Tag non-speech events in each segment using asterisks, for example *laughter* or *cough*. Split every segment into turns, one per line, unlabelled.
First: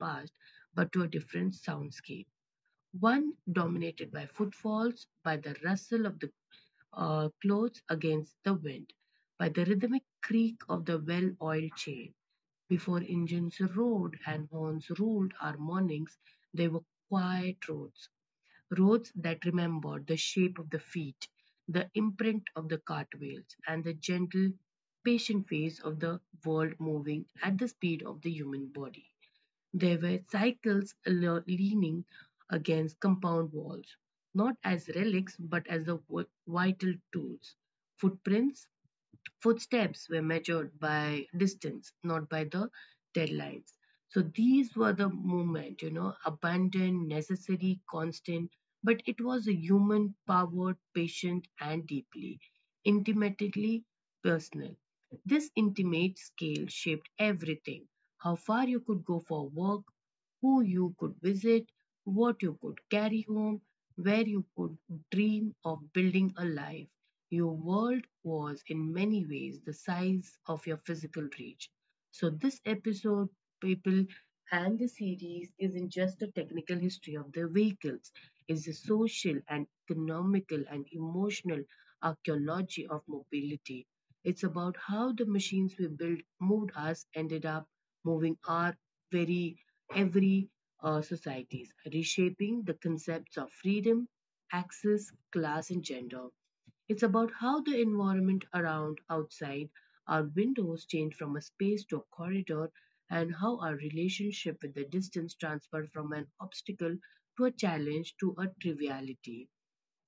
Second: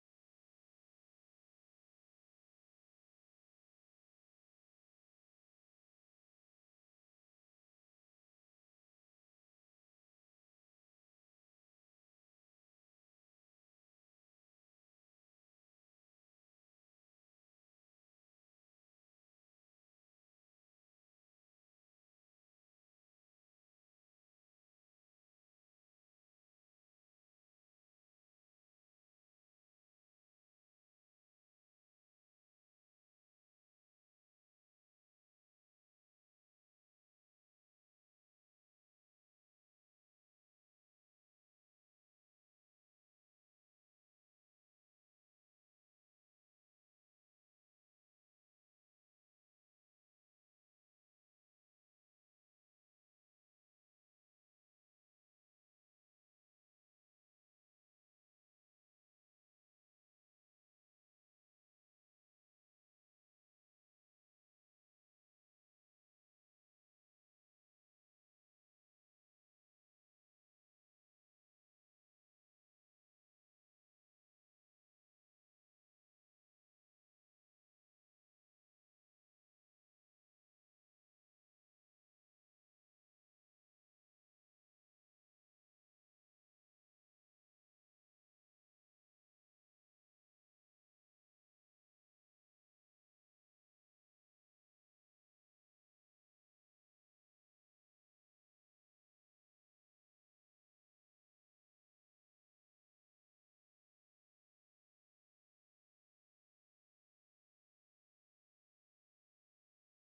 past, but to a different soundscape. One dominated by footfalls, by the rustle of the clothes against the wind, by the rhythmic creak of the well oiled chain. Before engines roared and horns rolled our mornings, they were quiet roads, roads that remembered the shape of the feet, the imprint of the cartwheels, and the gentle, patient pace of the world moving at the speed of the human body. There were cycles leaning against compound walls, not as relics but as the vital tools. Footprints Footsteps were measured by distance, not by the deadlines. So these were the movement, abundant, necessary, constant, but it was a human, powered, patient, and deeply, intimately personal. This intimate scale shaped everything: how far you could go for work, who you could visit, what you could carry home, where you could dream of building a life. Your world was, in many ways, the size of your physical reach. So, this episode, people, and the series isn't just a technical history of the vehicles, it's a social and economical and emotional archaeology of mobility. It's about how the machines we built moved us ended up moving our very every societies, reshaping the concepts of freedom, access, class, and gender. It's about how the environment around outside our windows change from a space to a corridor, and how our relationship with the distance transfer from an obstacle to a challenge to a triviality.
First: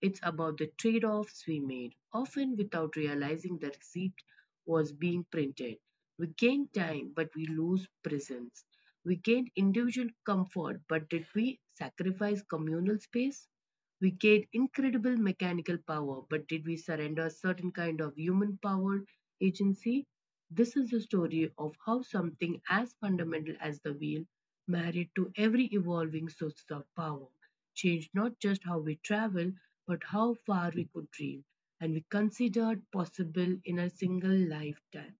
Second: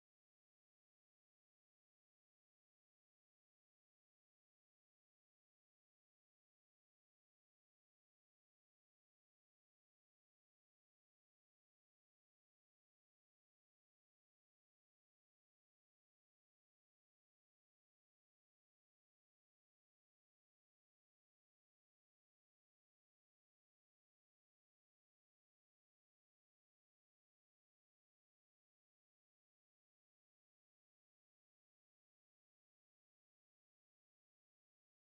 It's about the trade offs we made, often without realizing the receipt was being printed. We gain time, but we lose presence. We gain individual comfort, but did we sacrifice communal space? We gained incredible mechanical power, but did we surrender a certain kind of human power agency? This is the story of how something as fundamental as the wheel, married to every evolving source of power, changed not just how we travel, but how far we could dream, and we considered possible in a single lifetime.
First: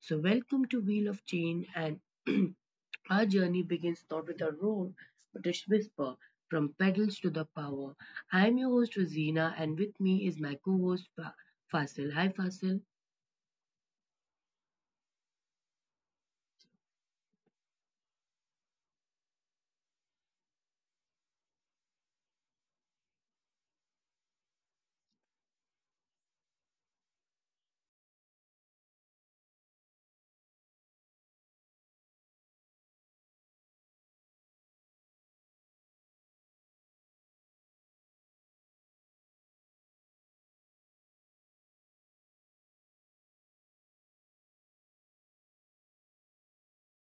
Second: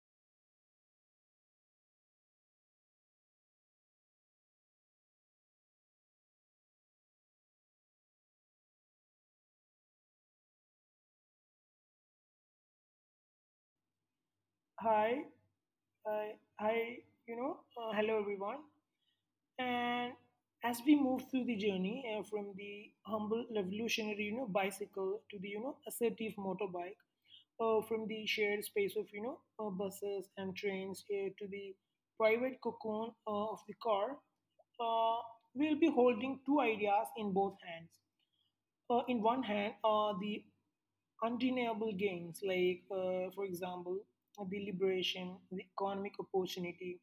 So, welcome to Wheel of Change and *clears throat* our journey begins not with a roar, but a whisper from pedals to the power. I am your host, Rosina, and with me is my co host, Fasil. Hi, Fasil.
Hi, hi, hi, Hello everyone. And as we move through the journey from the humble revolutionary, bicycle to the, assertive motorbike, from the shared space of, buses and trains to the private cocoon of the car, uh, we'll be holding two ideas in both hands, in one hand are the undeniable gains, like, for example, the liberation, the economic opportunity,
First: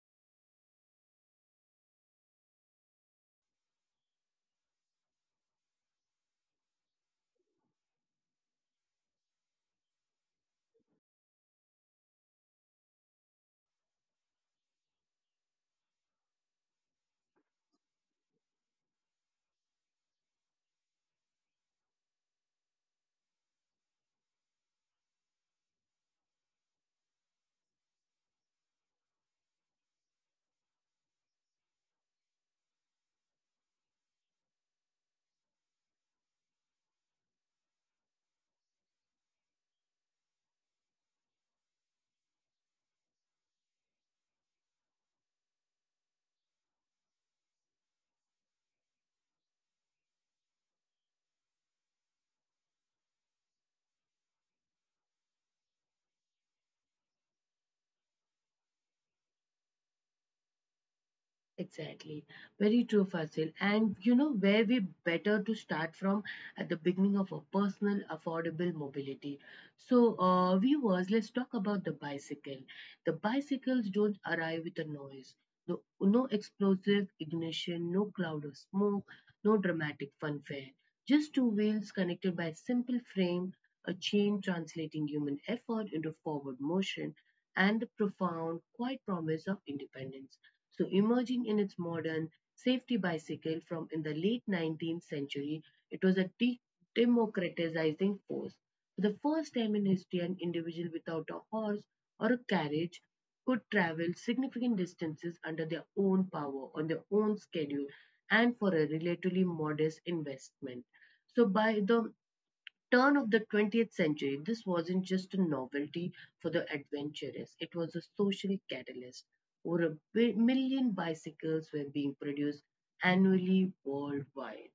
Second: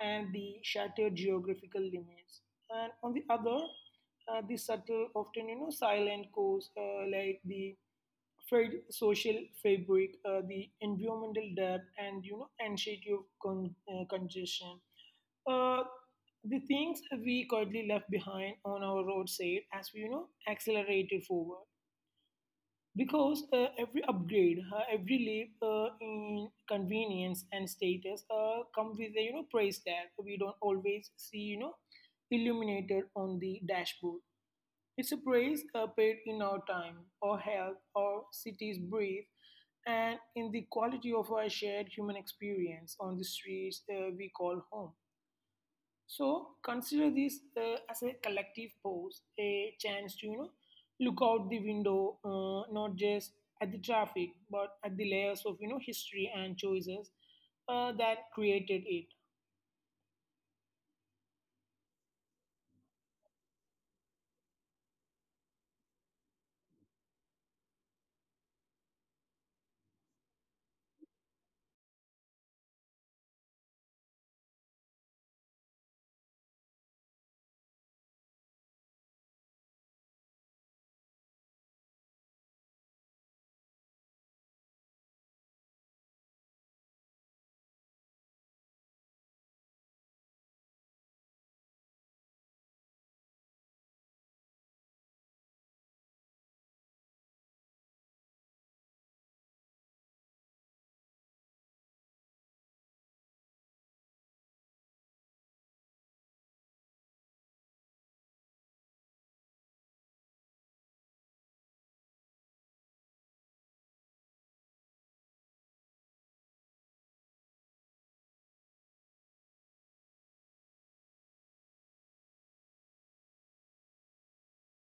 and the shattered geographical limits. And on the other, the subtle, often silent cause, like the frayed social fabric, the environmental debt, and anxiety of congestion. Uh, the things we currently left behind on our roadside as we accelerated forward, because every upgrade, every leap in convenience and status come with a price tag we don't always see illuminated on the dashboard. It's a price paid in our time, our health, our city's breathe, and in the quality of our shared human experience on the streets we call home. So consider this as a collective pause, a chance to look out the window, not just at the traffic, but at the layers of history and choices that created it.
Exactly. Very true, Fasil. And you know where we better to start from at the beginning of a personal affordable mobility. So, viewers, let's talk about the bicycle. The bicycles don't arrive with a noise. No, no explosive ignition, no cloud of smoke, no dramatic funfare. Just two wheels connected by a simple frame, a chain translating human effort into forward motion and the profound, quiet promise of independence. So, emerging in its modern safety bicycle from in the late 19th century, it was a democratizing force. For the first time in history, an individual without a horse or a carriage could travel significant distances under their own power, on their own schedule, and for a relatively modest investment. So, by the turn of the 20th century, this wasn't just a novelty for the adventurous, it was a social catalyst. Over a million bicycles were being produced annually worldwide.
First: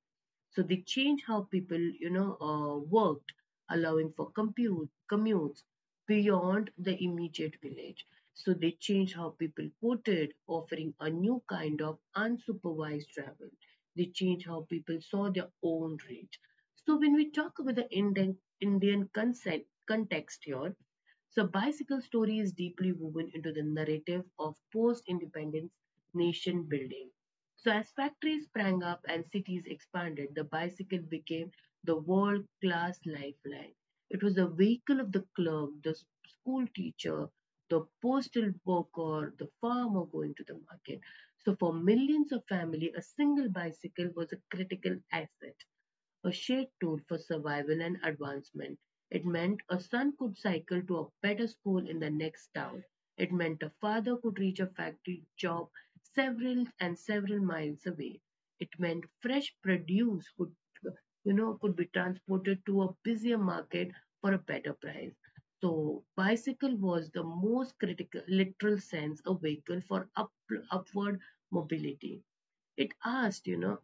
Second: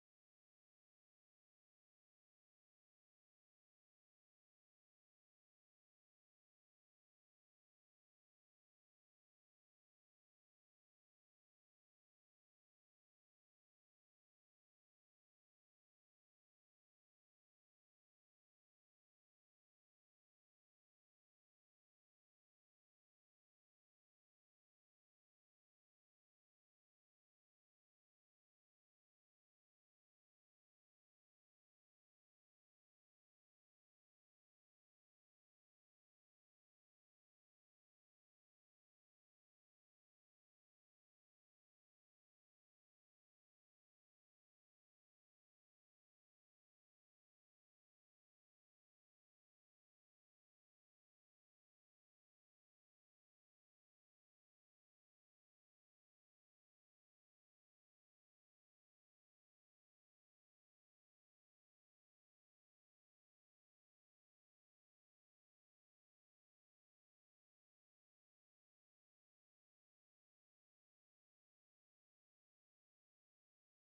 So they changed how people, worked, allowing for commutes beyond the immediate village. So they changed how people voted, offering a new kind of unsupervised travel. They changed how people saw their own race. So when we talk about the Indian context here, so bicycle story is deeply woven into the narrative of post-independence nation building. So as factories sprang up and cities expanded, the bicycle became the world-class lifeline. It was the vehicle of the clerk, the school teacher, the postal worker, the farmer going to the market. So for millions of families, a single bicycle was a critical asset, a shared tool for survival and advancement. It meant a son could cycle to a better school in the next town. It meant a father could reach a factory job several and several miles away. It meant fresh produce could, could be transported to a busier market for a better price. So, bicycle was the most critical, literal sense, a vehicle for upward mobility. It asked,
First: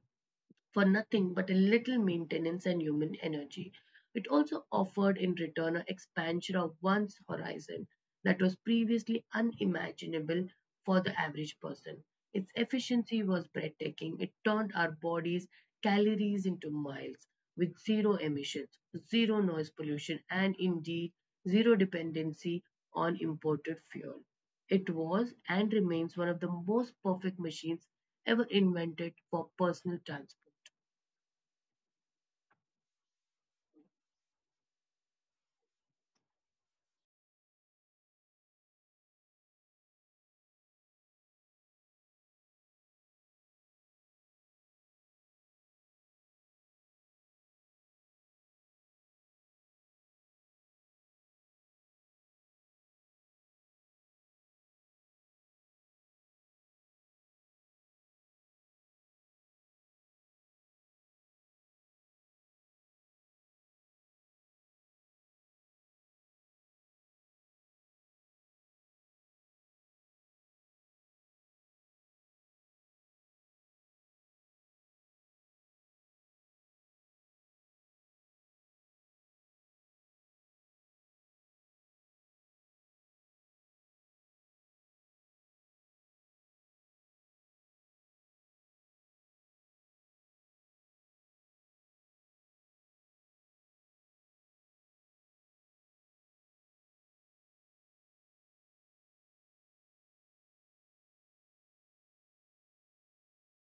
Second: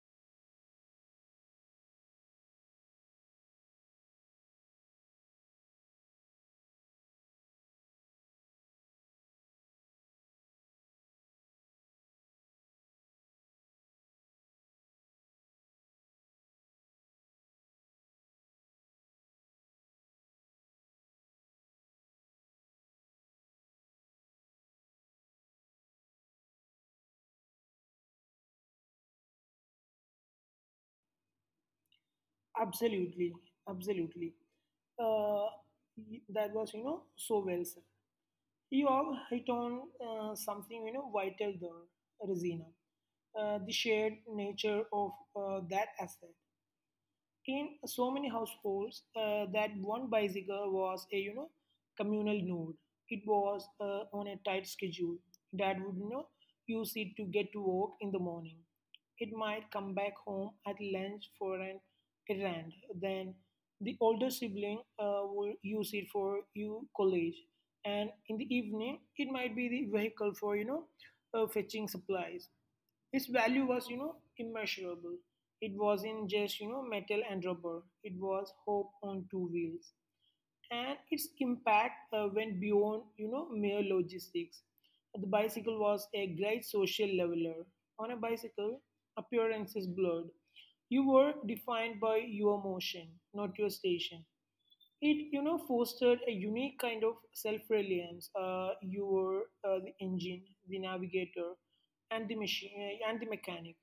for nothing but a little maintenance and human energy. It also offered in return an expansion of one's horizon that was previously unimaginable for the average person. Its efficiency was breathtaking. It turned our bodies' calories into miles with zero emissions, zero noise pollution, and indeed zero dependency on imported fuel. It was and remains one of the most perfect machines ever invented for personal transport.
Absolutely, absolutely. Uh, that was so well said. You have hit on something vital there, Rosina. The shared nature of that asset in so many households, that one bicycle was a communal node. It was on a tight schedule. Dad would use it to get to work in the morning. It might come back home at lunch for an errand. Then the older sibling will use it for you college, and in the evening it might be the vehicle for fetching supplies. Its value was, immeasurable. It wasn't just, metal and rubber. It was hope on two wheels. And its impact went beyond, mere logistics. The bicycle was a great social leveler. On a bicycle, appearance is blurred. You were defined by your motion, not your station. It fostered a unique kind of self-reliance. You were the engine, the navigator, and the machine and the mechanic.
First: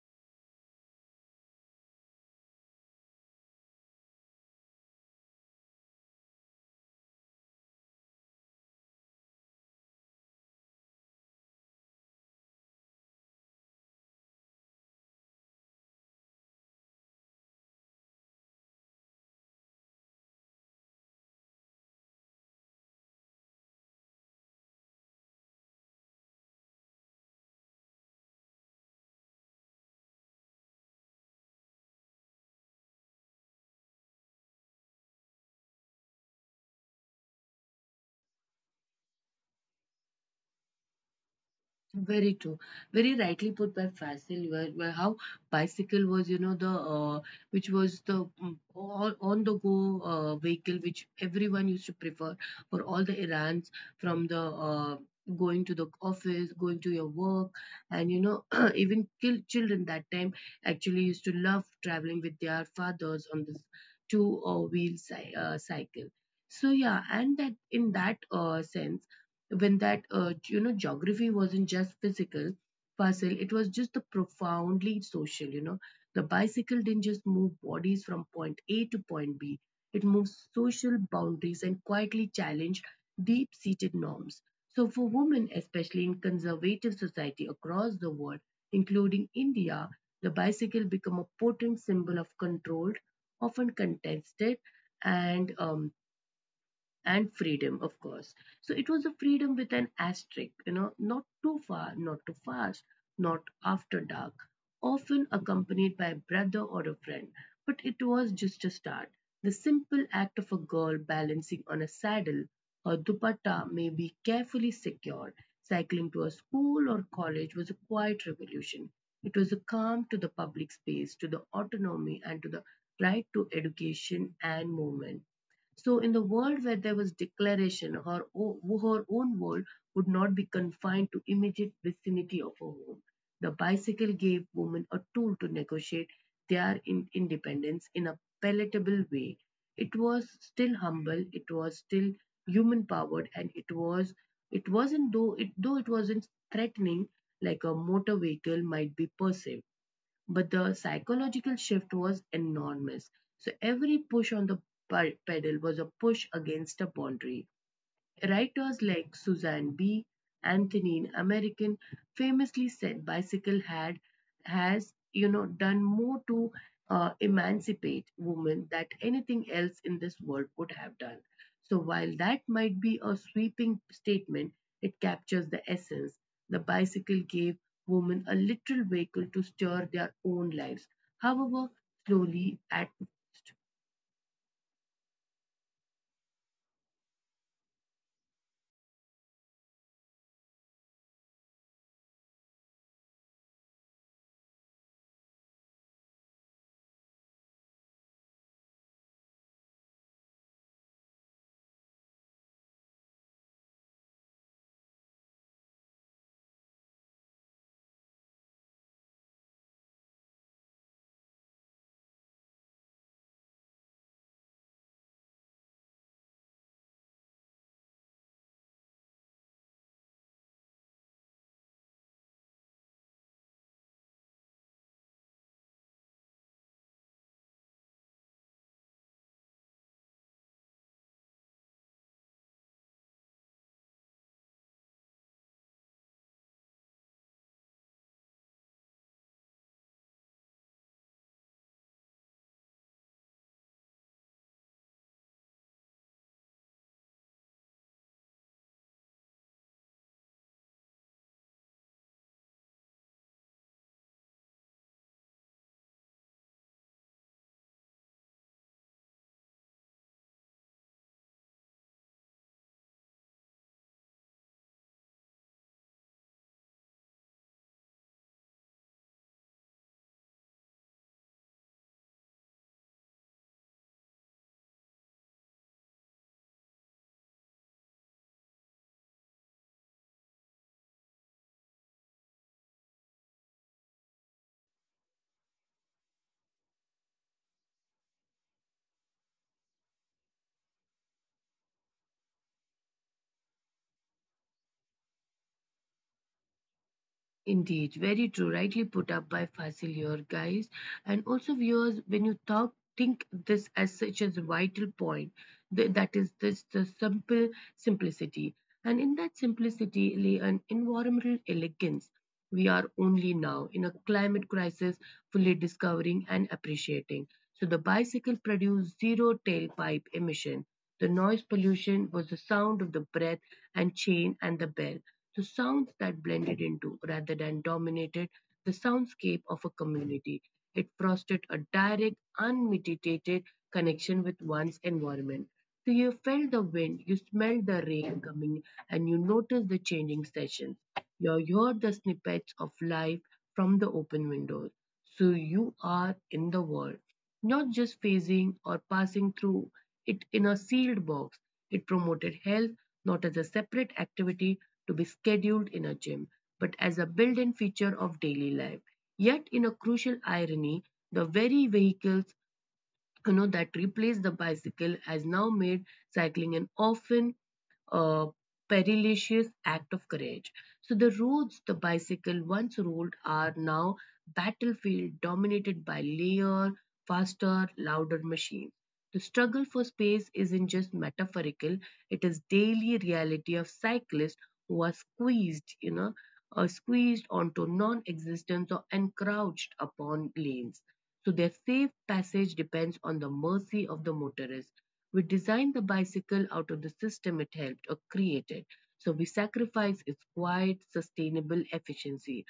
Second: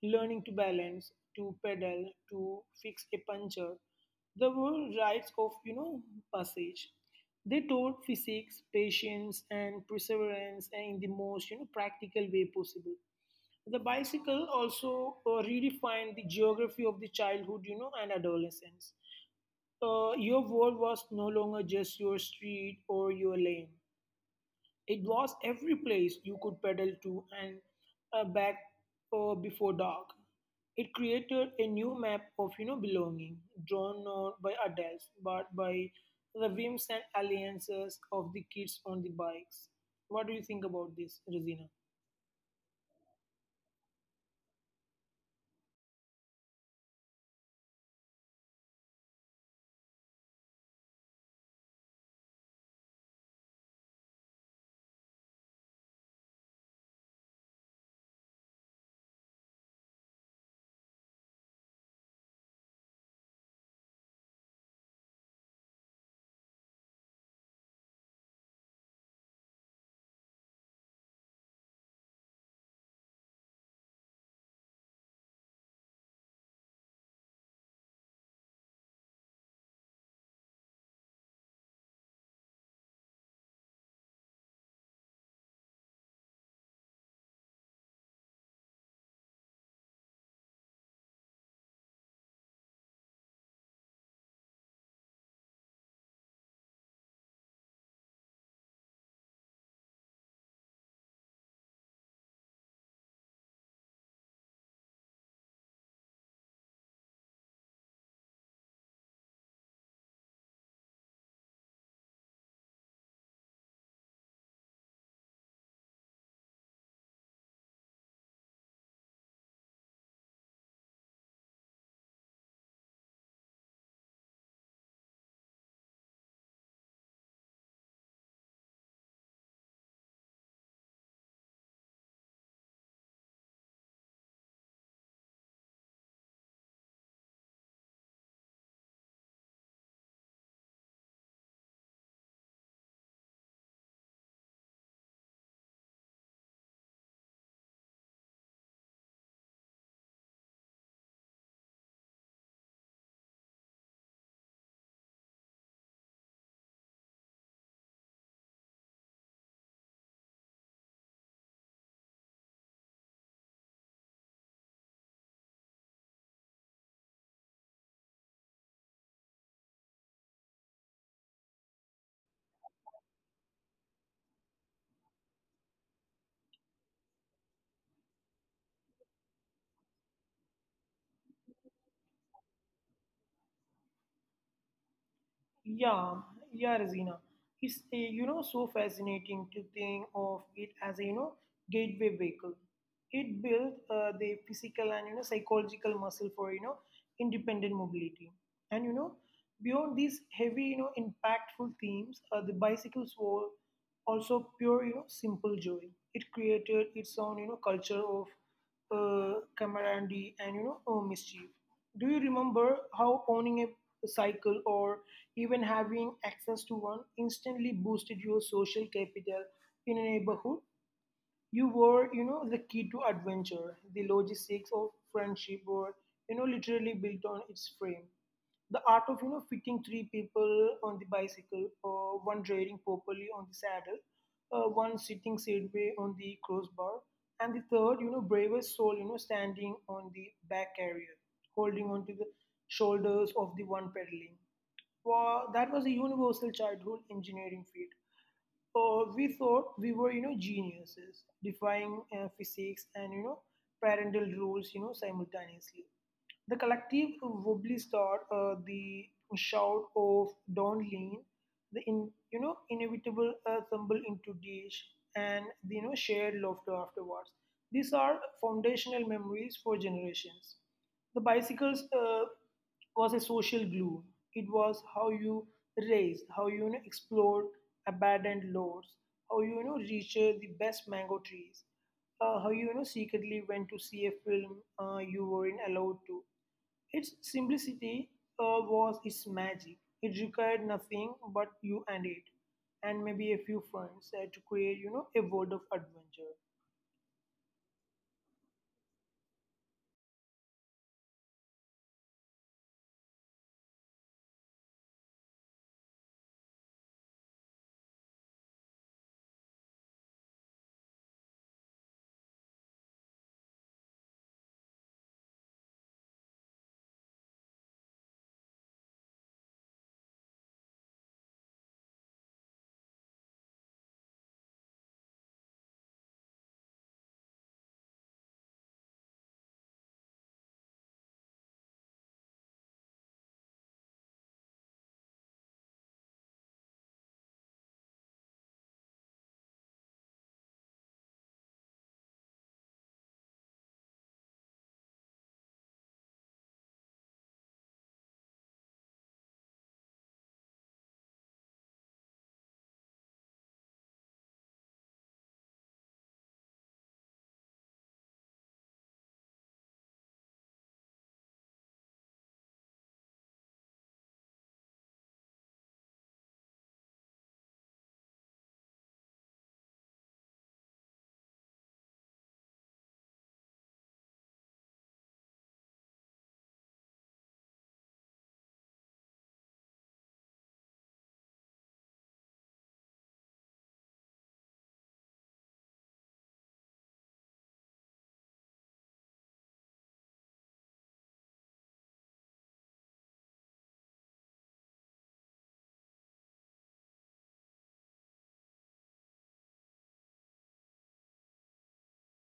Learning to balance, to pedal, to fix a puncture. There were rites of passage. They taught physics, patience, and perseverance in the most practical way possible. The bicycle also redefined the geography of the childhood, and adolescence. Your world was no longer just your street or your lane. It was every place you could pedal to and back before dark. It created a new map of belonging, drawn not by adults but by the whims and alliances of the kids on the bikes. What do you think about this, Rosina?
Very true. Very rightly put by Faisal, where how bicycle was, you know, the which was the all on the go vehicle which everyone used to prefer for all the errands from the going to the office, going to your work, and you know, *clears throat* even children that time actually used to love traveling with their fathers on this two wheel cycle. So yeah, and that in that sense when that you know geography wasn't just physical puzzle, it was just the profoundly social, you know. The bicycle didn't just move bodies from point A to point B, it moves social boundaries and quietly challenged deep seated norms. So for women, especially in conservative society across the world, including India, the bicycle became a potent symbol of control, often contested, and um, and freedom, of course. So it was a freedom with an asterisk, you know, not too far, not too fast, not after dark, often accompanied by a brother or a friend. But it was just a start. The simple act of a girl balancing on a saddle or dupatta may be carefully secured. Cycling to a school or college was a quiet revolution. It was a calm to the public space, to the autonomy, and to the right to education and movement. So, in the world where there was declaration, her own world would not be confined to immediate vicinity of her home. The bicycle gave women a tool to negotiate their independence in a palatable way. It was still humble, it was still human powered, and it was it wasn't though it wasn't threatening like a motor vehicle might be perceived, but the psychological shift was enormous. So every push on the pedal was a push against a boundary. Writers like Susan B. Anthony in American famously said bicycle had has you know done more to emancipate women than anything else in this world could have done. So while that might be a sweeping statement, it captures the essence. The bicycle gave women a literal vehicle to steer their own lives. However, slowly at
Yeah, yeah, Rosina. It's so fascinating to think of it as a gateway vehicle. It built the physical and psychological muscle for independent mobility. And you know beyond these heavy impactful themes, the bicycles were also pure, simple joy. It created its own culture of camaraderie and mischief. Do you remember how owning a cycle or even having access to one instantly boosted your social capital in a neighborhood? You were, the key to adventure. The logistics of friendship were, literally built on its frame. The art of, fitting three people on the bicycle, or one riding properly on the saddle, one sitting sideways on the crossbar, and the third, bravest soul, standing on the back carrier, holding onto the shoulders of the one pedaling. That was a universal childhood engineering field. We thought we were, geniuses, defying physics and, parental rules, simultaneously. The collective wobbly start, the shout of "Don't lean," the in, you know inevitable tumble into dish, and the shared laughter afterwards. These are foundational memories for generations. The bicycles was a social glue. It was how you raised, how you, explored abandoned lots, how you, you know reached the best mango trees, how you, you know secretly went to see a film you weren't allowed to. Its simplicity was its magic. It required nothing but you and it, and maybe a few friends to create, a world of adventure.
Indeed, very true. Rightly put up by Facilier, guys. And also, viewers, when you talk, think this as such as a vital point. That is this the simple simplicity. And in that simplicity lay an environmental elegance. We are only now in a climate crisis fully discovering and appreciating. So the bicycle produced zero tailpipe emission. The noise pollution was the sound of the breath and chain and the bell. The sounds that blended into, rather than dominated, the soundscape of a community. It fostered a direct, unmitigated connection with one's environment. So you felt the wind, you smelled the rain coming, and you noticed the changing sessions. You heard the snippets of life from the open windows. So you are in the world, not just phasing or passing through it in a sealed box. It promoted health, not as a separate activity to be scheduled in a gym, but as a built in feature of daily life. Yet, in a crucial irony, the very vehicles, you know, that replaced the bicycle has now made cycling an often uh, perilous act of courage. So the roads the bicycle once ruled are now battlefield dominated by layer, faster, louder machines. The struggle for space isn't just metaphorical; it is daily reality of cyclists who are squeezed onto non-existence or encroached upon lanes, so their safe passage depends on the mercy of the motorist. We designed the bicycle out of the system it helped or created, so we sacrifice its quiet, sustainable efficiency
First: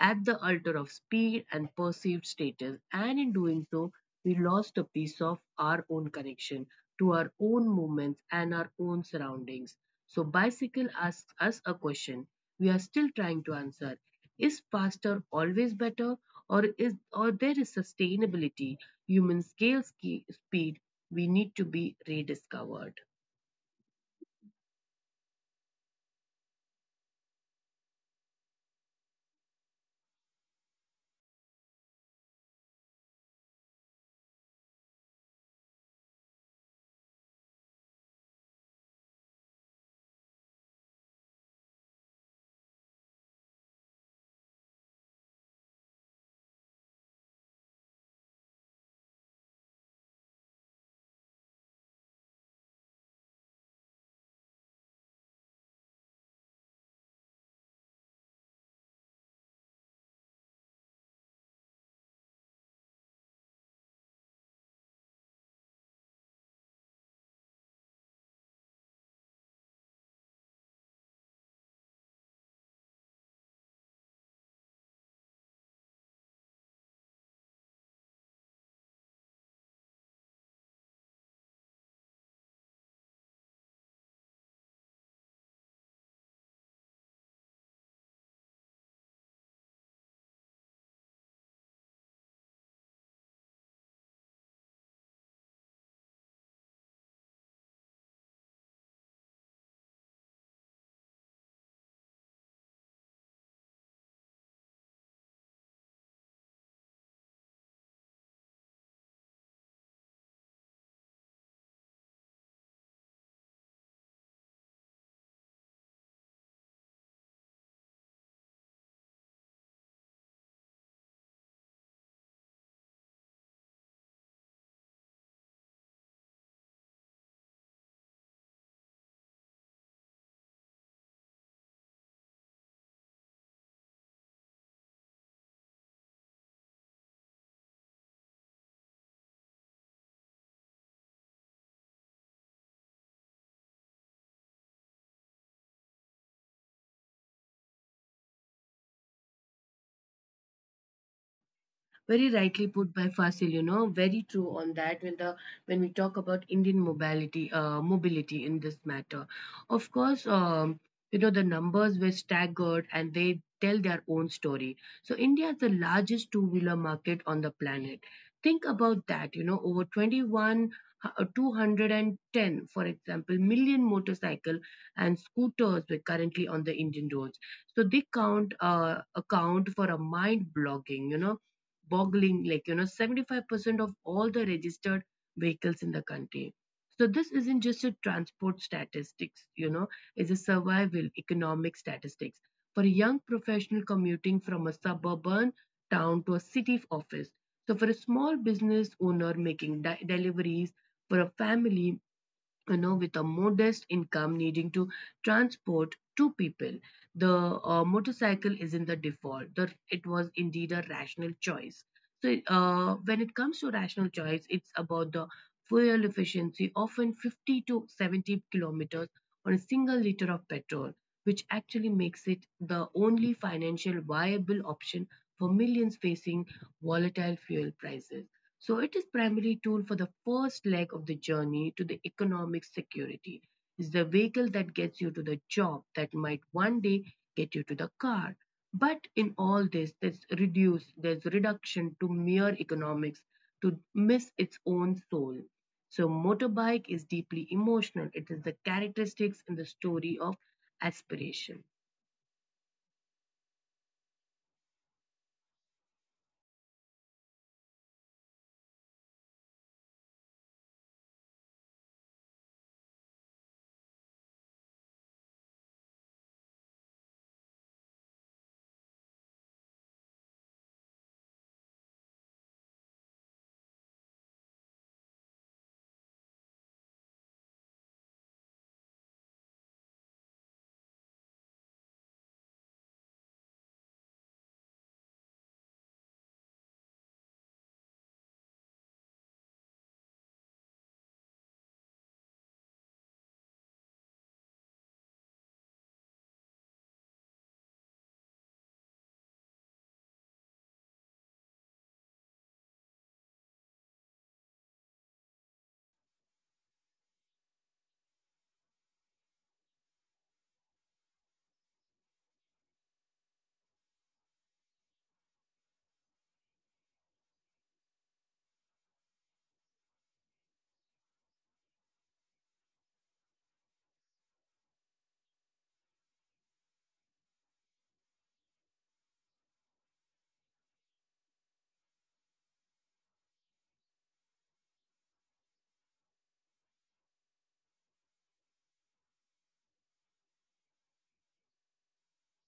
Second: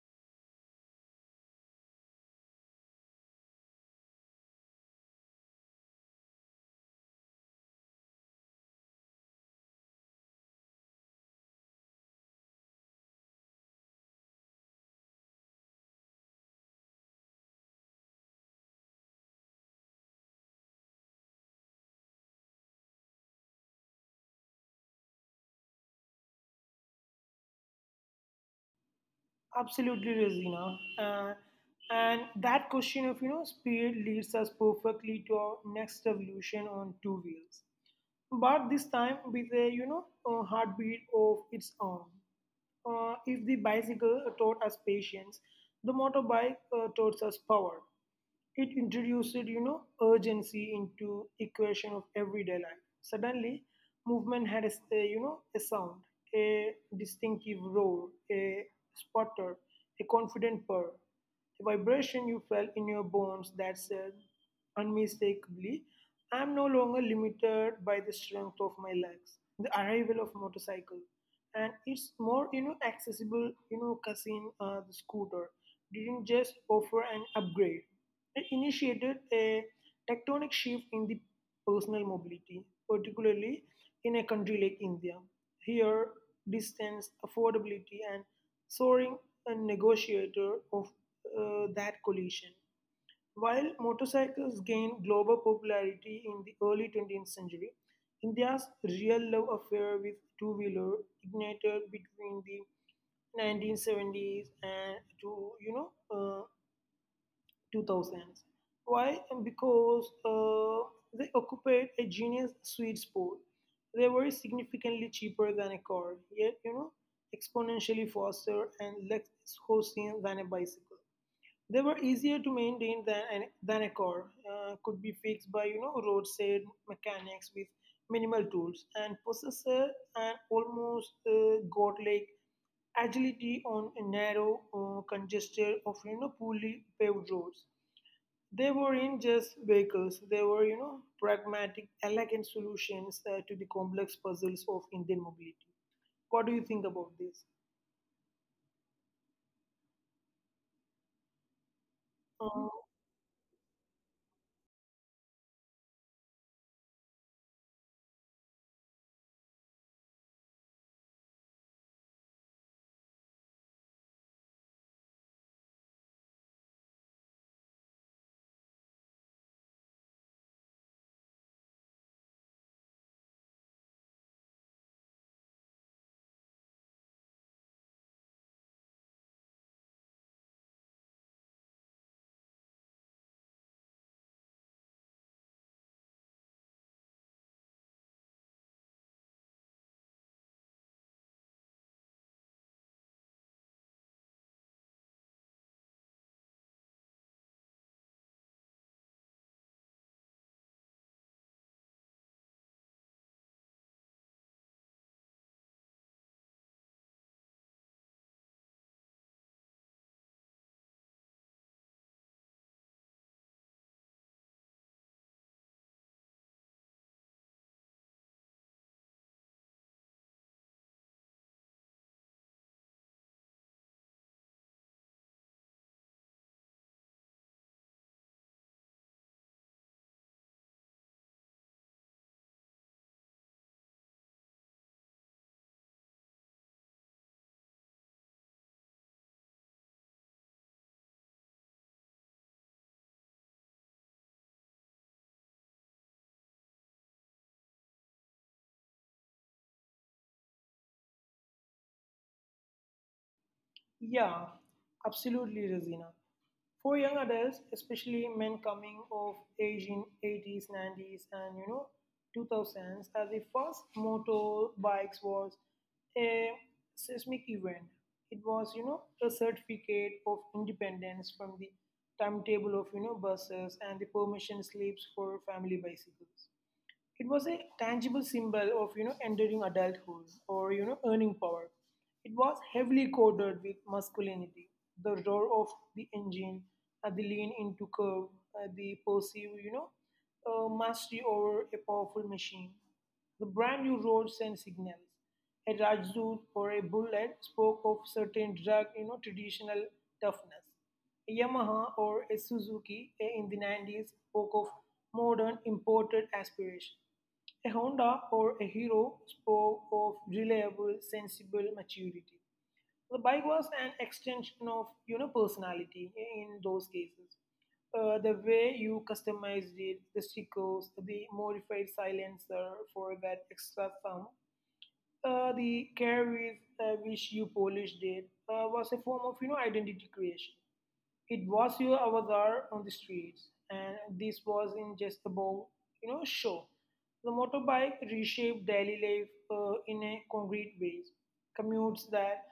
at the altar of speed and perceived status, and in doing so, we lost a piece of our own connection to our own movements and our own surroundings. So, bicycle asks us a question we are still trying to answer: Is faster always better? Or is, or there is sustainability, human speed we need to be rediscovered.
Absolutely, Rosina. And that question of speed leads us perfectly to our next revolution on two wheels, but this time with a a heartbeat of its own. If the bicycle taught us patience, the motorbike taught us power. It introduced, urgency into equation of everyday life. Suddenly, movement had a, s- a, you know, a sound, a distinctive roar, a sputter, a confident purr, a vibration you felt in your bones that said unmistakably, I'm no longer limited by the strength of my legs. The arrival of motorcycle, and it's more accessible. You know, cousin the scooter didn't just offer an upgrade; it initiated a tectonic shift in the personal mobility, particularly in a country like India. Here, distance, affordability, and soaring, a negotiator of that collision. While motorcycles gained global popularity in the early 20th century, India's real love affair with two wheeler ignited between the 1970s and to you know 2000s. Why? Because they occupied a genius sweet spot. They were significantly cheaper than a car, yet, exponentially faster and less hosting than a bicycle. They were easier to maintain than, than a car, could be fixed by, roadside mechanics with minimal tools, and possess an almost godlike agility on a narrow, congested, of poorly paved roads. They weren't just vehicles, they were, pragmatic, elegant solutions to the complex puzzles of Indian mobility. What do you think about this?
Very
Um,
rightly put by Fasil, you know, very true on that when the when we talk about Indian mobility, mobility in this matter. Of course, you know, the numbers were staggered and they tell their own story. So India is the largest two-wheeler market on the planet. Think about that, you know, over 21 uh, 210, for example, million motorcycle and scooters were currently on the Indian roads. So they count account for a mind boggling, like, you know, 75% of all the registered vehicles in the country. So this isn't just a transport statistics, you know, it's a survival economic statistics for a young professional commuting from a suburban town to a city office. So for a small business owner making deliveries, for a family, you know, with a modest income needing to transport two people, the motorcycle isn't the default. It was indeed a rational choice. So, when it comes to rational choice, it's about the fuel efficiency, often 50 to 70 kilometers on a single liter of petrol, which actually makes it the only financial viable option for millions facing volatile fuel prices. So it is primary tool for the first leg of the journey to the economic security. It's the vehicle that gets you to the job that might one day get you to the car. But in all this, there's reduction to mere economics to miss its own soul. So motorbike is deeply emotional. It is the characteristics in the story of aspiration.
yeah, absolutely, Razina. For young adults, especially men coming of age in 80s, 90s, and 2000s, as the first motorbikes was a seismic event. It was a certificate of independence from the timetable of buses and the permission slips for family bicycles. It was a tangible symbol of entering adulthood or earning power. It was heavily coded with masculinity, the roar of the engine, the lean into curve, the perceived mastery over a powerful machine. The brand new roads and signals. A Rajdoot or a bullet spoke of certain drug traditional toughness. Yamaha or a Suzuki in the 90s spoke of modern imported aspiration. A Honda or a Hero spoke of reliable, sensible maturity. The bike was an extension of personality in those cases. The way you customized it, the stickers, the modified silencer for that extra sound, the care with which you polished it was a form of identity creation. It was your avatar on the streets, and this was in just about show. The motorbike reshaped daily life in a concrete ways. Commutes that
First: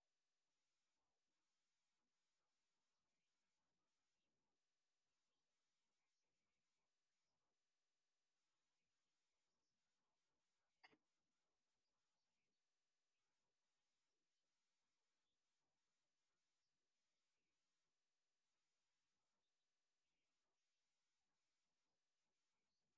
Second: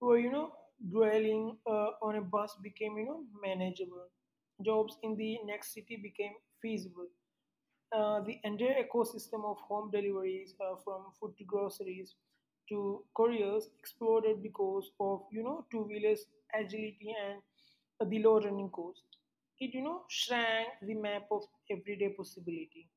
were dwelling on a bus became manageable. Jobs in the next city became feasible. The entire ecosystem of home deliveries, from food to groceries to couriers, exploded because of two wheelers agility and the low running cost. It shrank the map of everyday possibility.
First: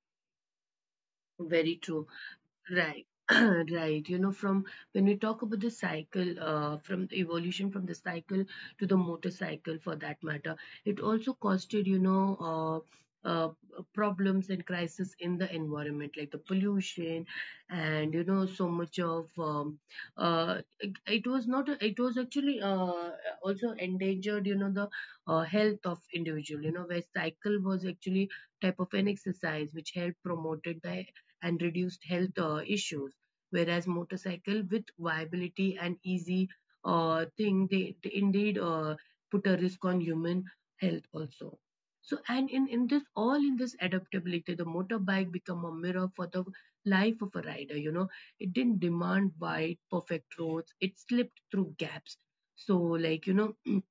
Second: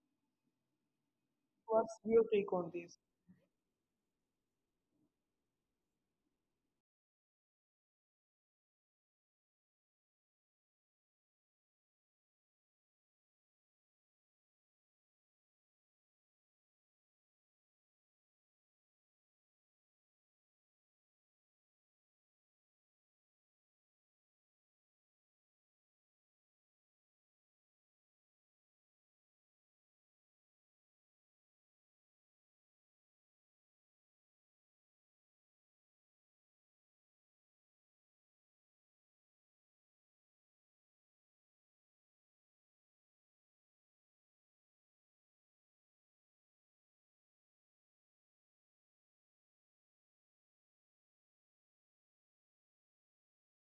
Very
What's
true.
your take on this?
Right. *clears throat* Right. You know, from when we talk about the cycle, from the evolution from the cycle to the motorcycle, for that matter, it also costed, you know, uh, uh, problems and crisis in the environment, like the pollution, and you know, so much of it was not. It was actually also endangered, you know, the health of individual. You know, where cycle was actually type of an exercise which helped promoted the and reduced health issues. Whereas motorcycle with viability and easy thing, they indeed put a risk on human health also. So and in this adaptability, the motorbike become a mirror for the life of a rider. You know, it didn't demand wide, perfect roads. It slipped through gaps. So, like, you know. *clears throat*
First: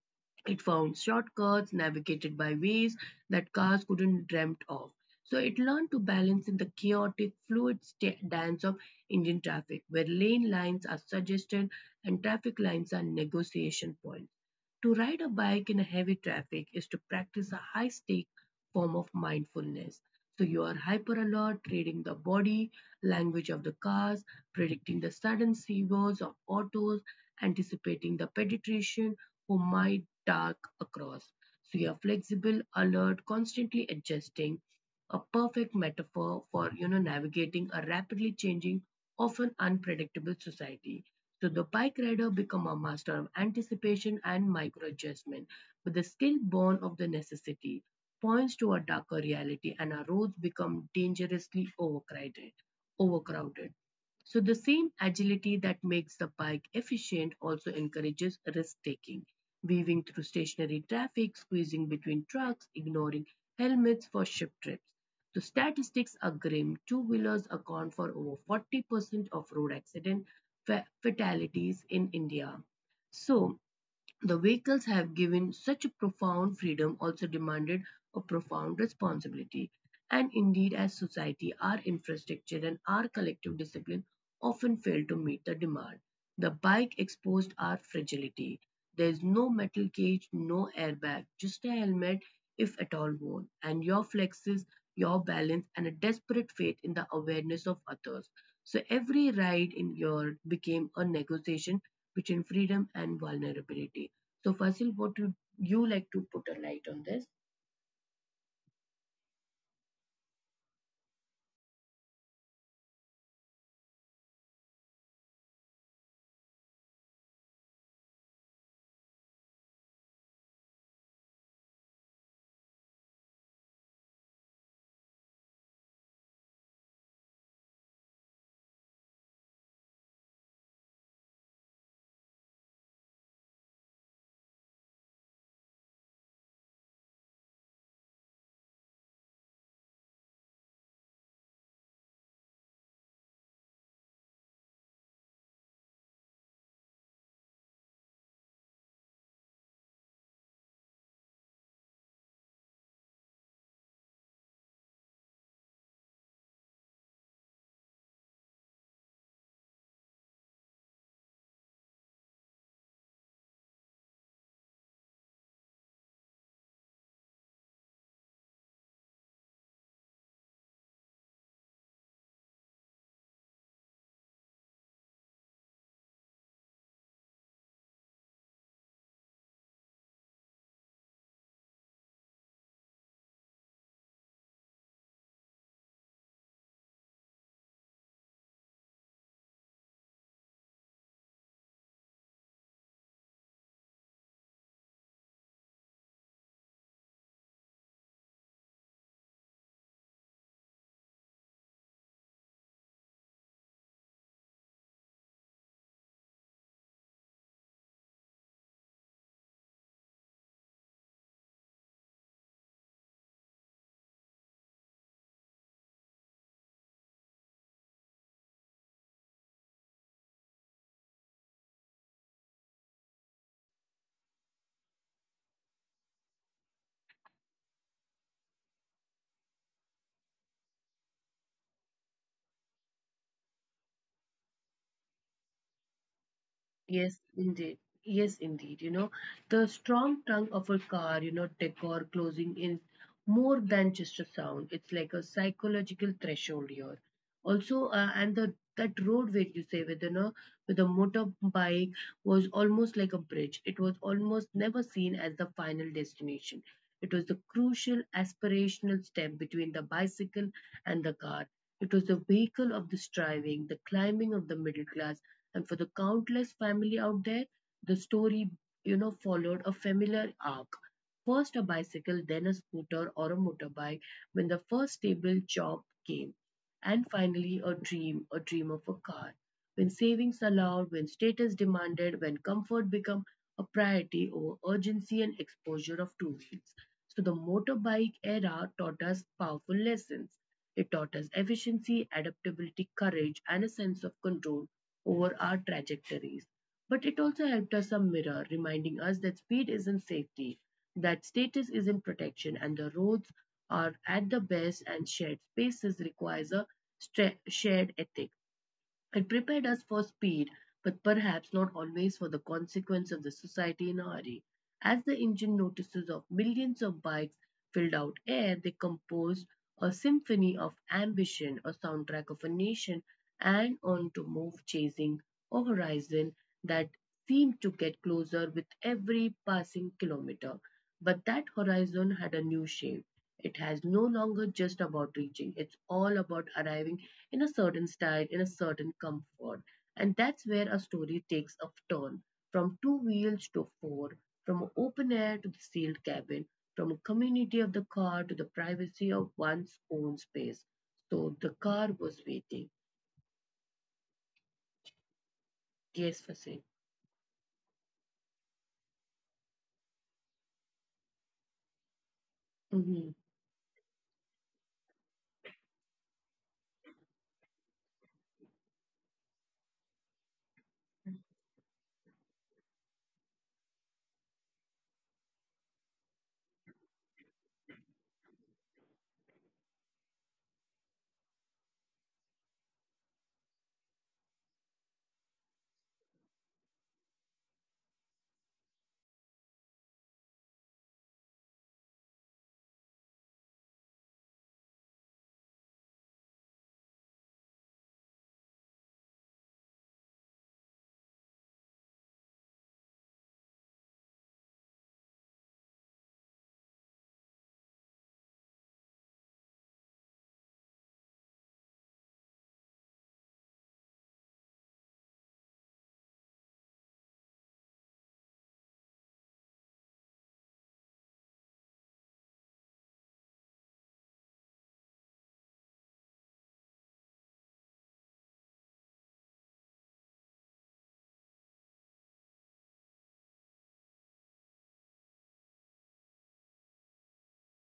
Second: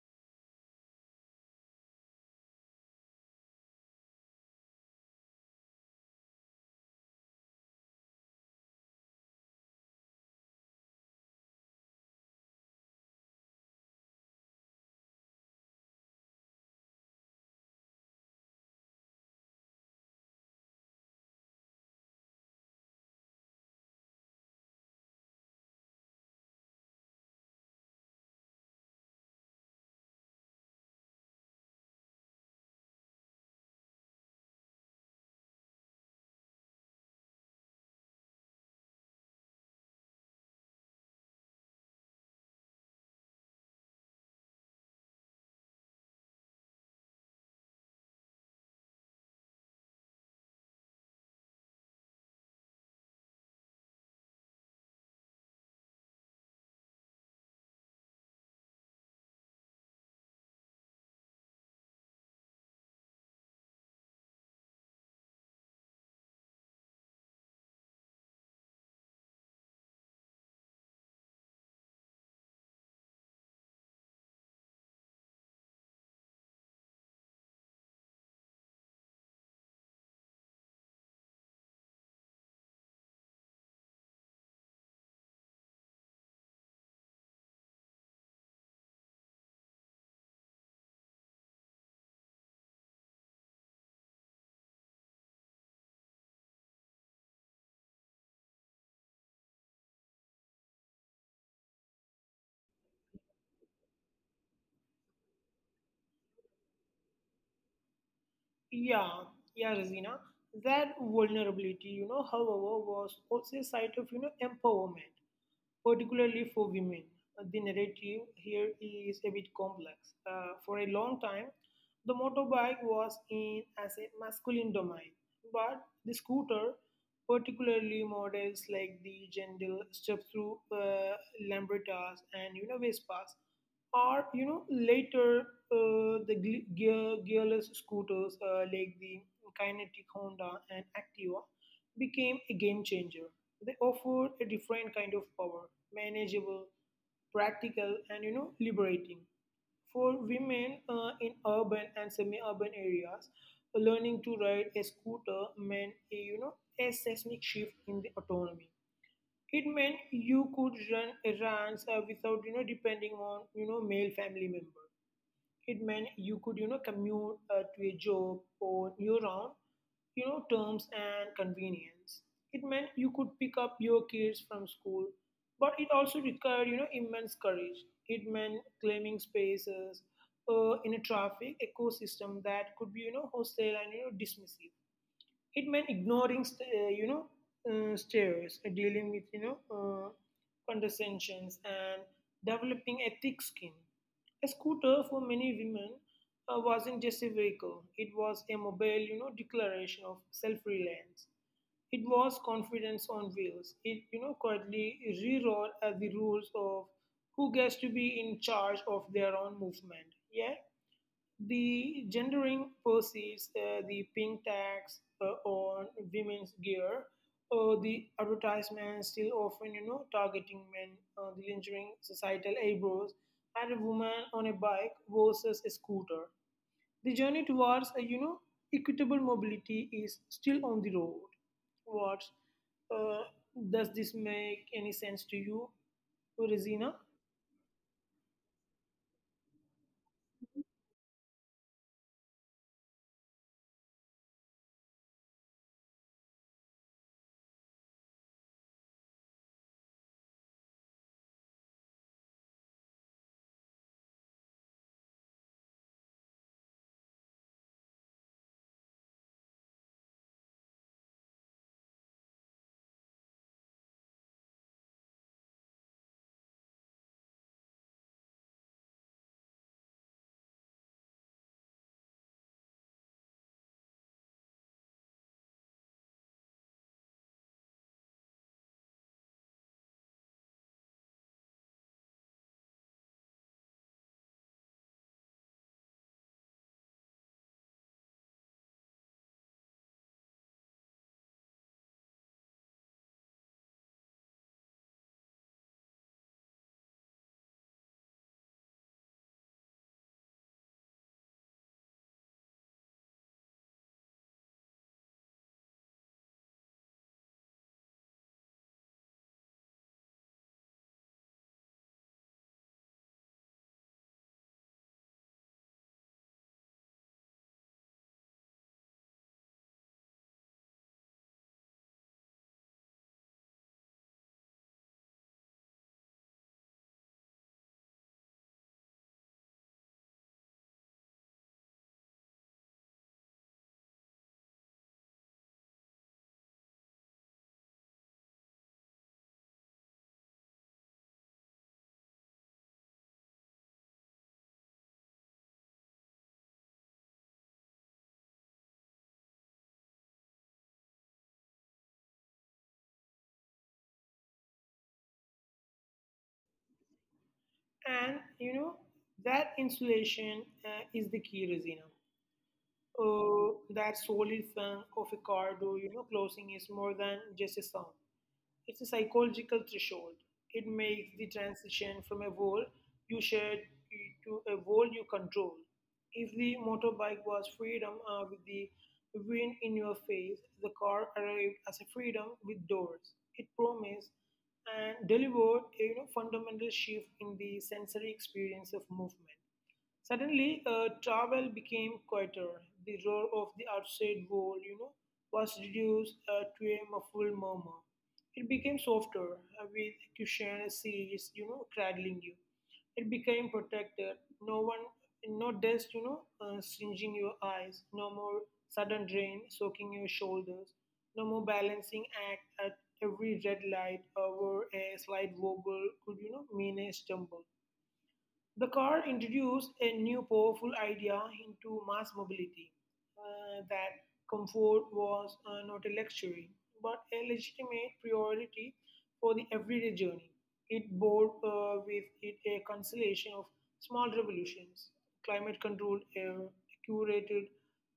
It found shortcuts, navigated by ways that cars couldn't dreamt of. So it learned to balance in the chaotic, fluid dance of Indian traffic, where lane lines are suggested and traffic lines are negotiation points. To ride a bike in a heavy traffic is to practice a high stake form of mindfulness. So you are hyper alert, reading the body language of the cars, predicting the sudden swerves of autos, anticipating the pedestrian who might dark across. So you are flexible, alert, constantly adjusting. A perfect metaphor for, you know, navigating a rapidly changing, often unpredictable society. So the pike rider become a master of anticipation and micro-adjustment, but the skill born of the necessity points to a darker reality and our roads become dangerously overcrowded. So the same agility that makes the pike efficient also encourages risk-taking, weaving through stationary traffic, squeezing between trucks, ignoring helmets for ship trips. The statistics are grim. Two-wheelers account for over 40% of road accident fatalities in India. So, the vehicles have given such a profound freedom, also demanded a profound responsibility. And indeed, as society, our infrastructure and our collective discipline often fail to meet the demand. The bike exposed our fragility. There is no metal cage, no airbag, just a helmet, if at all worn, and your flexes, your balance, and a desperate faith in the awareness of others. So every ride in your became a negotiation between freedom and vulnerability. So, Fasil, what would you like to put a light on this?
Yeah, yeah, Razina. That vulnerability, however, was also a site of empowerment, particularly for women. The narrative here is a bit complex. For a long time, the motorbike was in as a masculine domain, but the scooter, particularly models like the gentle step through, Lambrettas and Vespas, are later, gear, gearless scooters like the Kinetic Honda and Activa became a game changer. They offered a different kind of power, manageable, practical, and liberating. For women in urban and semi-urban areas, learning to ride a scooter meant, a seismic shift in the autonomy. It meant you could run errands without, depending on, male family members. It meant you could, commute to a job on your own, terms and convenience. It meant you could pick up your kids from school, but it also required, immense courage. It meant claiming spaces in a traffic ecosystem that could be, hostile and dismissive. It meant ignoring, stares, dealing with, condescensions, and developing a thick skin. A scooter for many women wasn't just a vehicle; it was a mobile, declaration of self-reliance. It was confidence on wheels. It quietly rewrote the rules of who gets to be in charge of their own movement. Yeah, the gendering proceeds, the pink tax on women's gear, or the advertisements still often, targeting men, the lingering societal eyebrows, and a woman on a bike versus a scooter. The journey towards, a equitable mobility is still on the road. What uh, does this make any sense to you, Rosina?
Yes, indeed. Yes, indeed. You know, the strong tongue of a car, you know, decor closing is more than just a sound. It's like a psychological threshold here. Also, and the that roadway you say with, you know, with a motorbike was almost like a bridge. It was almost never seen as the final destination. It was the crucial aspirational step between the bicycle and the car. It was the vehicle of the striving, the climbing of the middle class, and for the countless family out there, the story, you know, followed a familiar arc. First a bicycle, then a scooter or a motorbike when the first stable job came. And finally a dream of a car. When savings allowed, when status demanded, when comfort became a priority over urgency and exposure of two wheels. So the motorbike era taught us powerful lessons. It taught us efficiency, adaptability, courage, and a sense of control over our trajectories. But it also helped us a mirror, reminding us that speed isn't safety, that status isn't protection, and the roads are at the best and shared spaces requires a shared ethic. It prepared us for speed, but perhaps not always for the consequence of the society in a hurry. As the engine notices of millions of bikes filled out air, they composed a symphony of ambition, a soundtrack of a nation, and on to move chasing a horizon that seemed to get closer with every passing kilometer. But that horizon had a new shape. It has no longer just about reaching. It's all about arriving in a certain style, in a certain comfort. And that's where a story takes a turn from two wheels to four, from open air to the sealed cabin, from a community of the car to the privacy of one's own space. So the car was waiting. Yes, Fasil.
And that insulation is the key, Rosina. uh, that solid funk of a cardo, closing is more than just a sound. It's a psychological threshold. It makes the transition from a world you shared to a world you control. If the motorbike was freedom with the wind in your face, the car arrived as a freedom with doors. It promised and delivered a fundamental shift in the sensory experience of movement. Suddenly, travel became quieter. The roar of the outside wall, was reduced to a muffled murmur. It became softer, with cushion seats, cradling you. It became protected. No one, no dust, singeing your eyes. No more sudden rain soaking your shoulders. No more balancing act at every red light where a slight wobble could, mean a stumble. The car introduced a new powerful idea into mass mobility that comfort was not a luxury, but a legitimate priority for the everyday journey. It bore with it a constellation of small revolutions, climate controlled air, curated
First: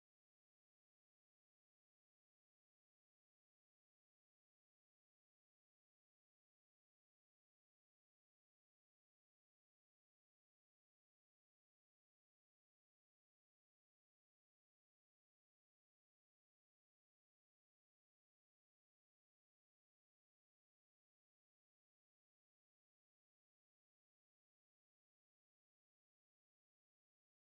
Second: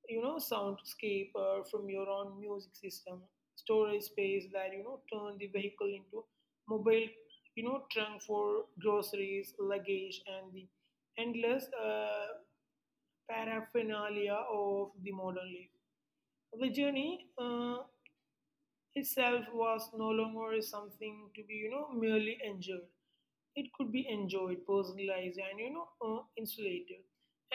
you know, soundscape from your own music system, storage space that, turn the vehicle into mobile trunk for groceries luggage and the endless paraphernalia of the modern life. The journey itself was no longer something to be merely enjoyed. It could be enjoyed personalized and insulated.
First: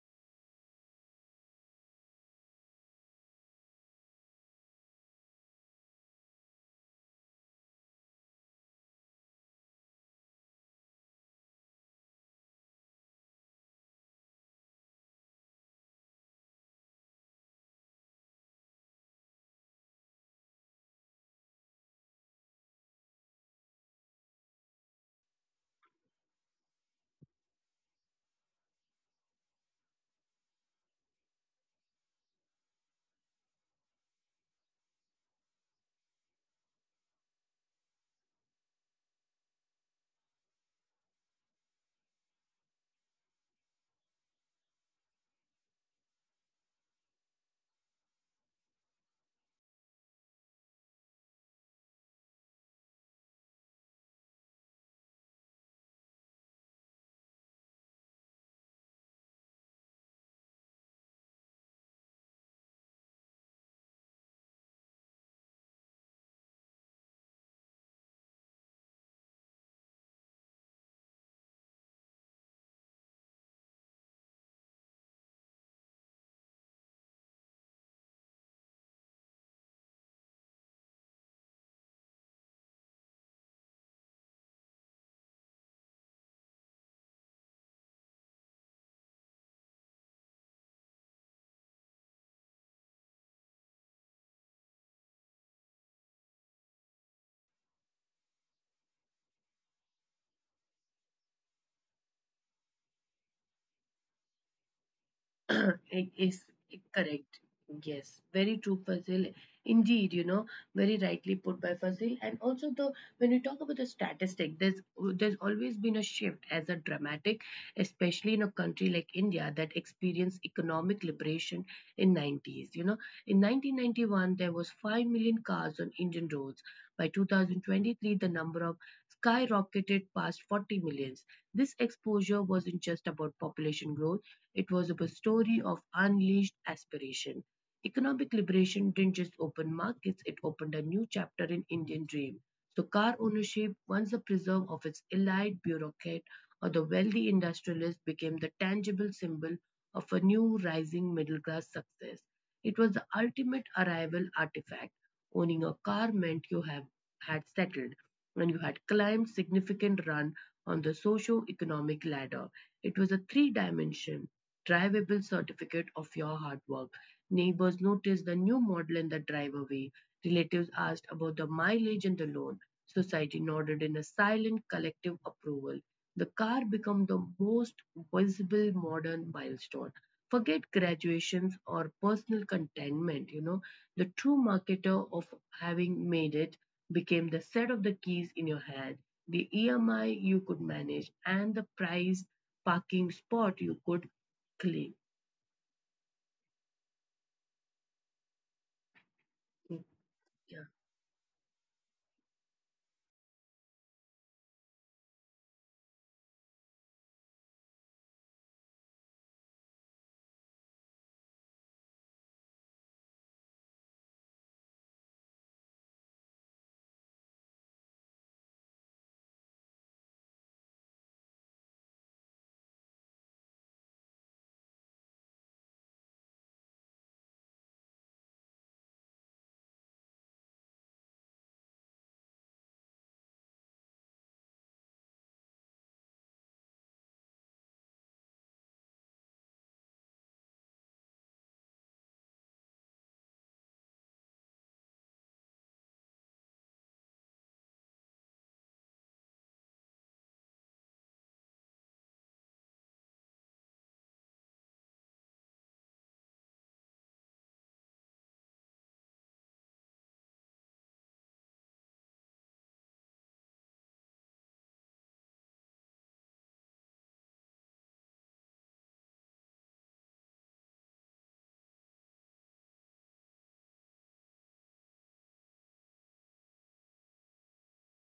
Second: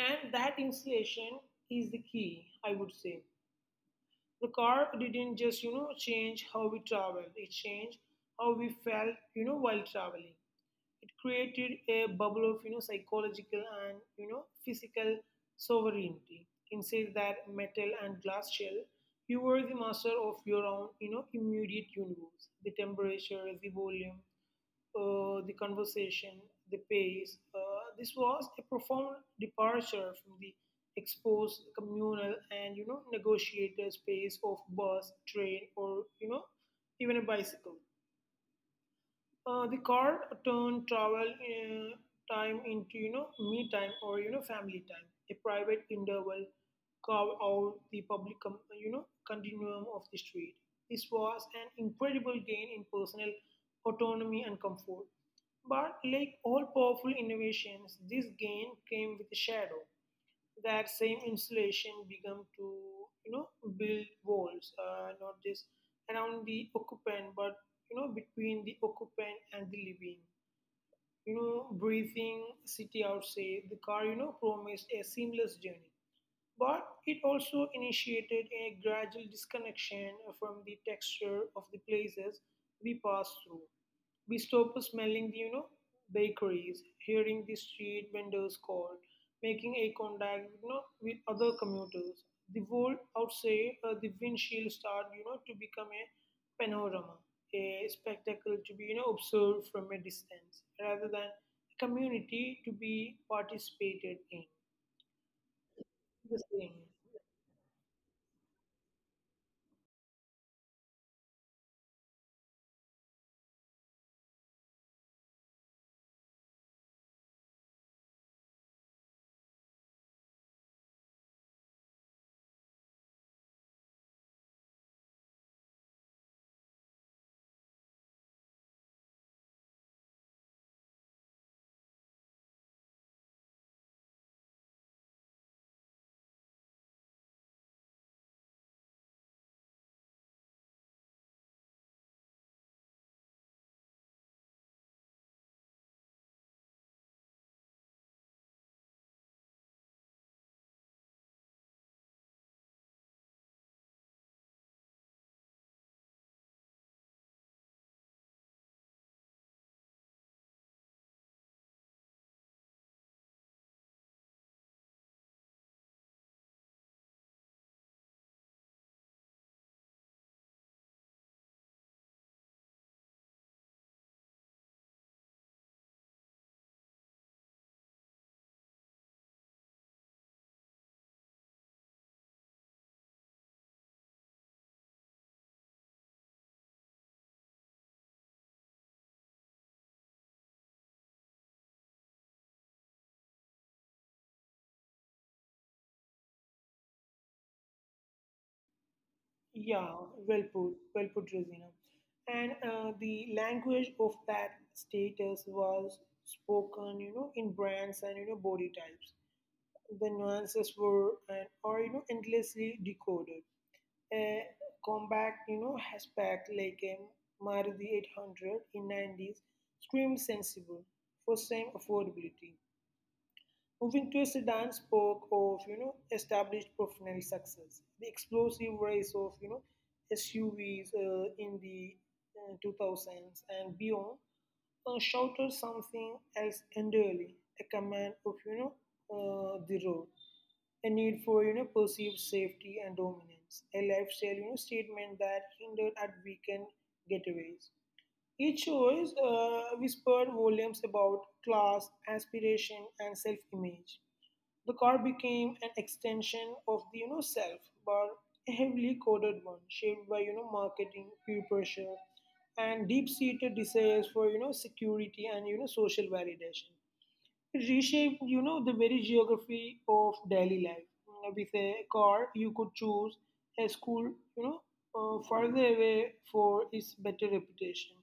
And that insulation is the key, I would say. The car didn't just change how we traveled; it changed how we felt while traveling. It created a bubble of psychological and physical sovereignty inside that metal and glass shell. You were the master of your own immediate universe, the temperature, the volume, the conversation, the pace. This was a profound departure from the exposed communal and negotiated space of bus, train, or even a bicycle. The car turned travel time into me time or family time, a private interval carved out the public continuum of the street. This was an incredible gain in personal autonomy and comfort. But like all powerful innovations, this gain came with a shadow. That same insulation become to you know build walls not just around the occupant but between the occupant and the living, breathing city outside. The car promised a seamless journey, but it also initiated a gradual disconnection from the texture of the places we pass through. We stopped smelling the, bakeries, hearing the street vendors call, making a contact, with other commuters. The world outside the windshield start, to become a panorama, a spectacle to be, observed from a distance, rather than a community to be participated in.
*clears throat* It
The
is
same.
correct. Yes, very true, Fazil. Indeed, you know, very rightly put by Fazil. And also, the when we talk about the statistic, there's always been a shift as a dramatic, especially in a country like India that experienced economic liberation in '90s. You know, in 1991 there was 5 million cars on Indian roads. By 2023, the number of skyrocketed past 40 millions. This exposure wasn't just about population growth, it was a story of unleashed aspiration. Economic liberation didn't just open markets, it opened a new chapter in Indian dream. So car ownership, once a prism of its elite bureaucrat or the wealthy industrialist, became the tangible symbol of a new rising middle class success. It was the ultimate arrival artifact. Owning a car meant you have had settled and you had climbed significant run on the socio-economic ladder. It was a three-dimension drivable certificate of your hard work. Neighbors noticed the new model in the driveway. Relatives asked about the mileage and the loan. Society nodded in a silent collective approval. The car became the most visible modern milestone. Forget graduations or personal contentment, you know. The true marketer of having made it became the set of the keys in your hand, the EMI you could manage, and the price parking spot you could. Exactly. Mm.
Yeah,
Yeah.
well put, Rosina. And the language of that status was spoken, in brands and body types. The nuances were and are endlessly decoded. A combat, hatchback like a Maruti 800 in 90s screamed sensible, first time affordability. Moving to a sedan spoke of established professional success. The explosive rise of SUVs in the 2000s and beyond shouted something else entirely, a command of the road, a need for perceived safety and dominance, a lifestyle statement that hindered at weekend getaways. It shows whispered volumes about class, aspiration, and self-image. The car became an extension of the self, but a heavily coded one, shaped by marketing, peer pressure, and deep-seated desires for security and social validation reshaped, the very geography of daily life. With a car, you could choose a school, further away for its better reputation.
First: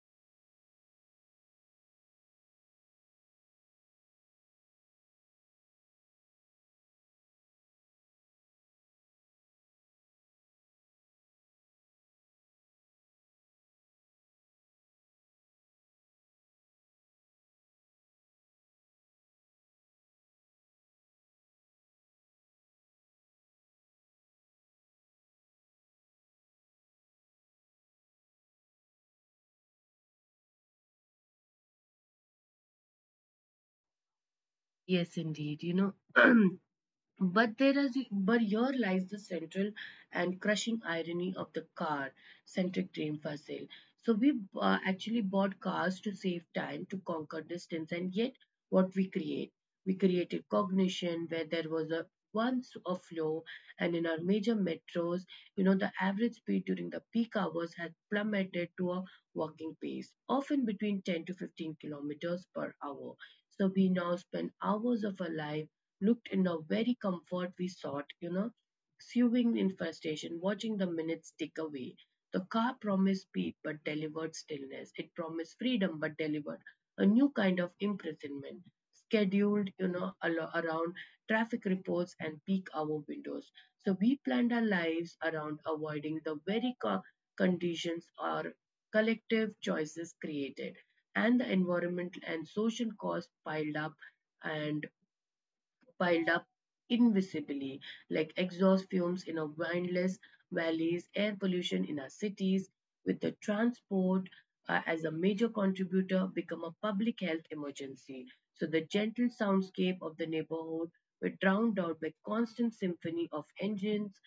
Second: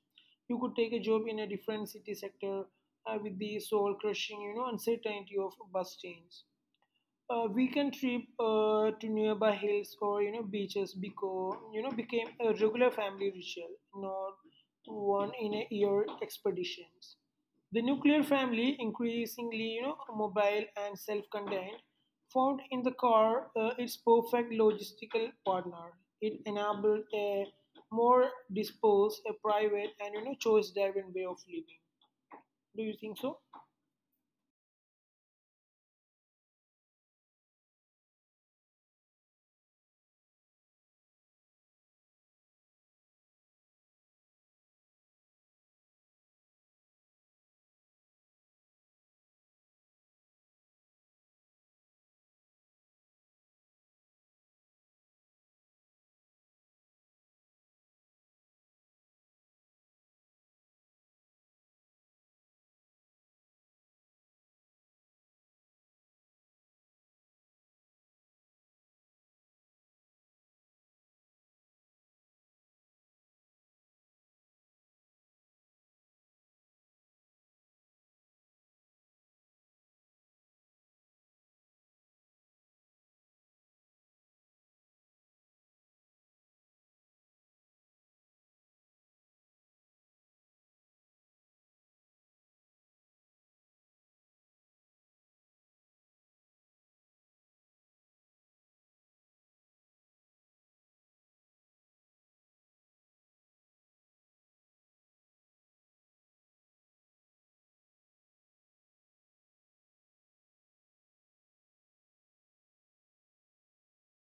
You could take a job in a different city sector with the soul crushing, uncertainty of bus change. A weekend trip to nearby hills or beaches because became a regular family ritual, not one in a year expeditions. The nuclear family, increasingly mobile and self-contained, found in the car its perfect logistical partner. It enabled a more disposed, a private, and choice-driven way of living. Do you think so?
Yes, indeed. You know, *clears throat* but there is, but here lies the central and crushing irony of the car-centric dream for sale. So we actually bought cars to save time, to conquer distance, and yet what we create, we created cognition where there was a once a flow, and in our major metros, you know, the average speed during the peak hours had plummeted to a walking pace, often between 10 to 15 kilometers per hour. So we now spend hours of our life looked in the very comfort we sought, you know, sewing infestation, watching the minutes tick away. The car promised speed but delivered stillness. It promised freedom but delivered a new kind of imprisonment, scheduled, you know, around traffic reports and peak hour windows. So we planned our lives around avoiding the very conditions our collective choices created, and the environmental and social costs piled up. And piled up invisibly, like exhaust fumes in our windless valleys, air pollution in our cities, with the transport as a major contributor become a public health emergency. So the gentle soundscape of the neighborhood were drowned out by constant symphony of engines,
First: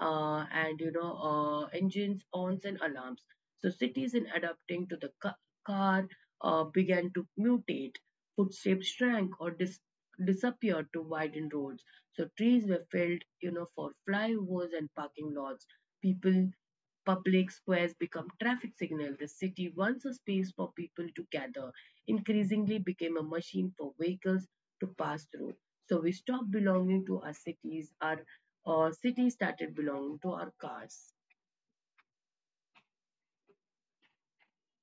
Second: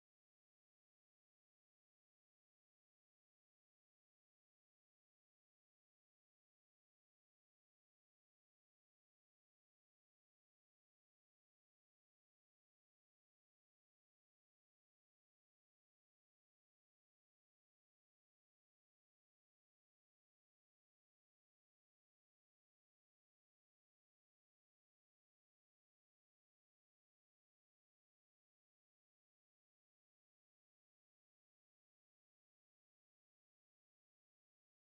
and you know engines, horns, and alarms. So cities, in adapting to the car, began to mutate. Footsteps shrank or disappeared to widen roads. So trees were felled, you know, for flyovers and parking lots. People Public squares become traffic signal. The city, once a space for people to gather, increasingly became a machine for vehicles to pass through. So we stop belonging to our cities. Our city started belonging to our cars.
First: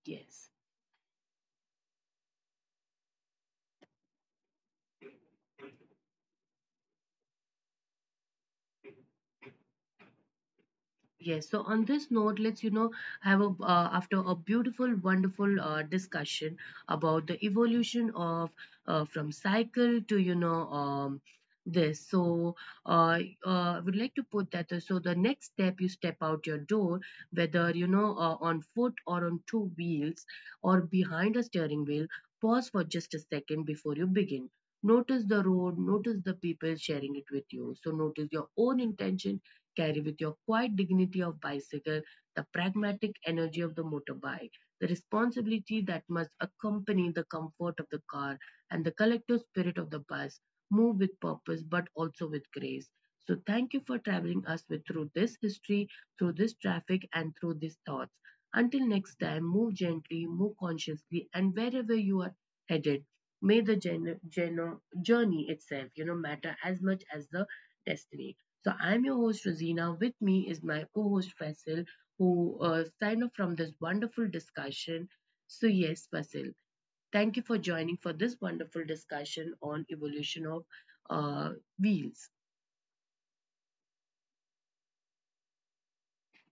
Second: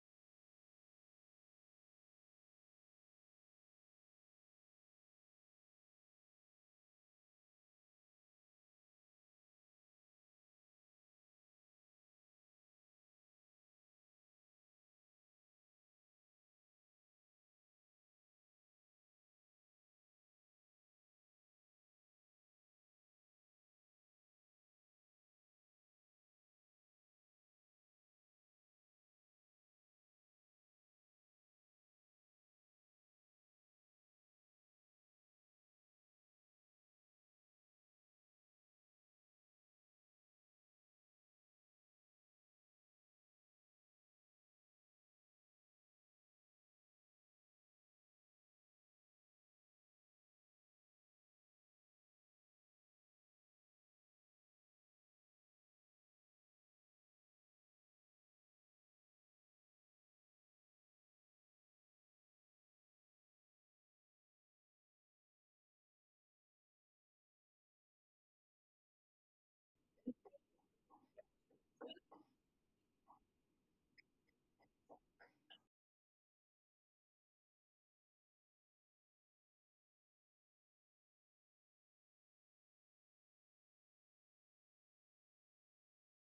Yes. Yes, so on this note, let's, you know, have a, after a beautiful, wonderful discussion about the evolution of from cycle to, you know, this. So uh, uh, I would like to put that. So the next step, you step out your door, whether, you know, on foot or on two wheels or behind a steering wheel, pause for just a second before you begin. Notice the road, notice the people sharing it with you. So notice your own intention. Carry with your quiet dignity of bicycle, the pragmatic energy of the motorbike, the responsibility that must accompany the comfort of the car, and the collective spirit of the bus. Move with purpose, but also with grace. So, thank you for traveling us with through this history, through this traffic, and through these thoughts. Until next time, move gently, move consciously, and wherever you are headed, may the journey itself, you know, matter as much as the destiny. So I'm your host Rosina. With me is my co-host Faisal, who signed off from this wonderful discussion. So yes, Faisal, thank you for joining for this wonderful discussion on evolution of uh, wheels.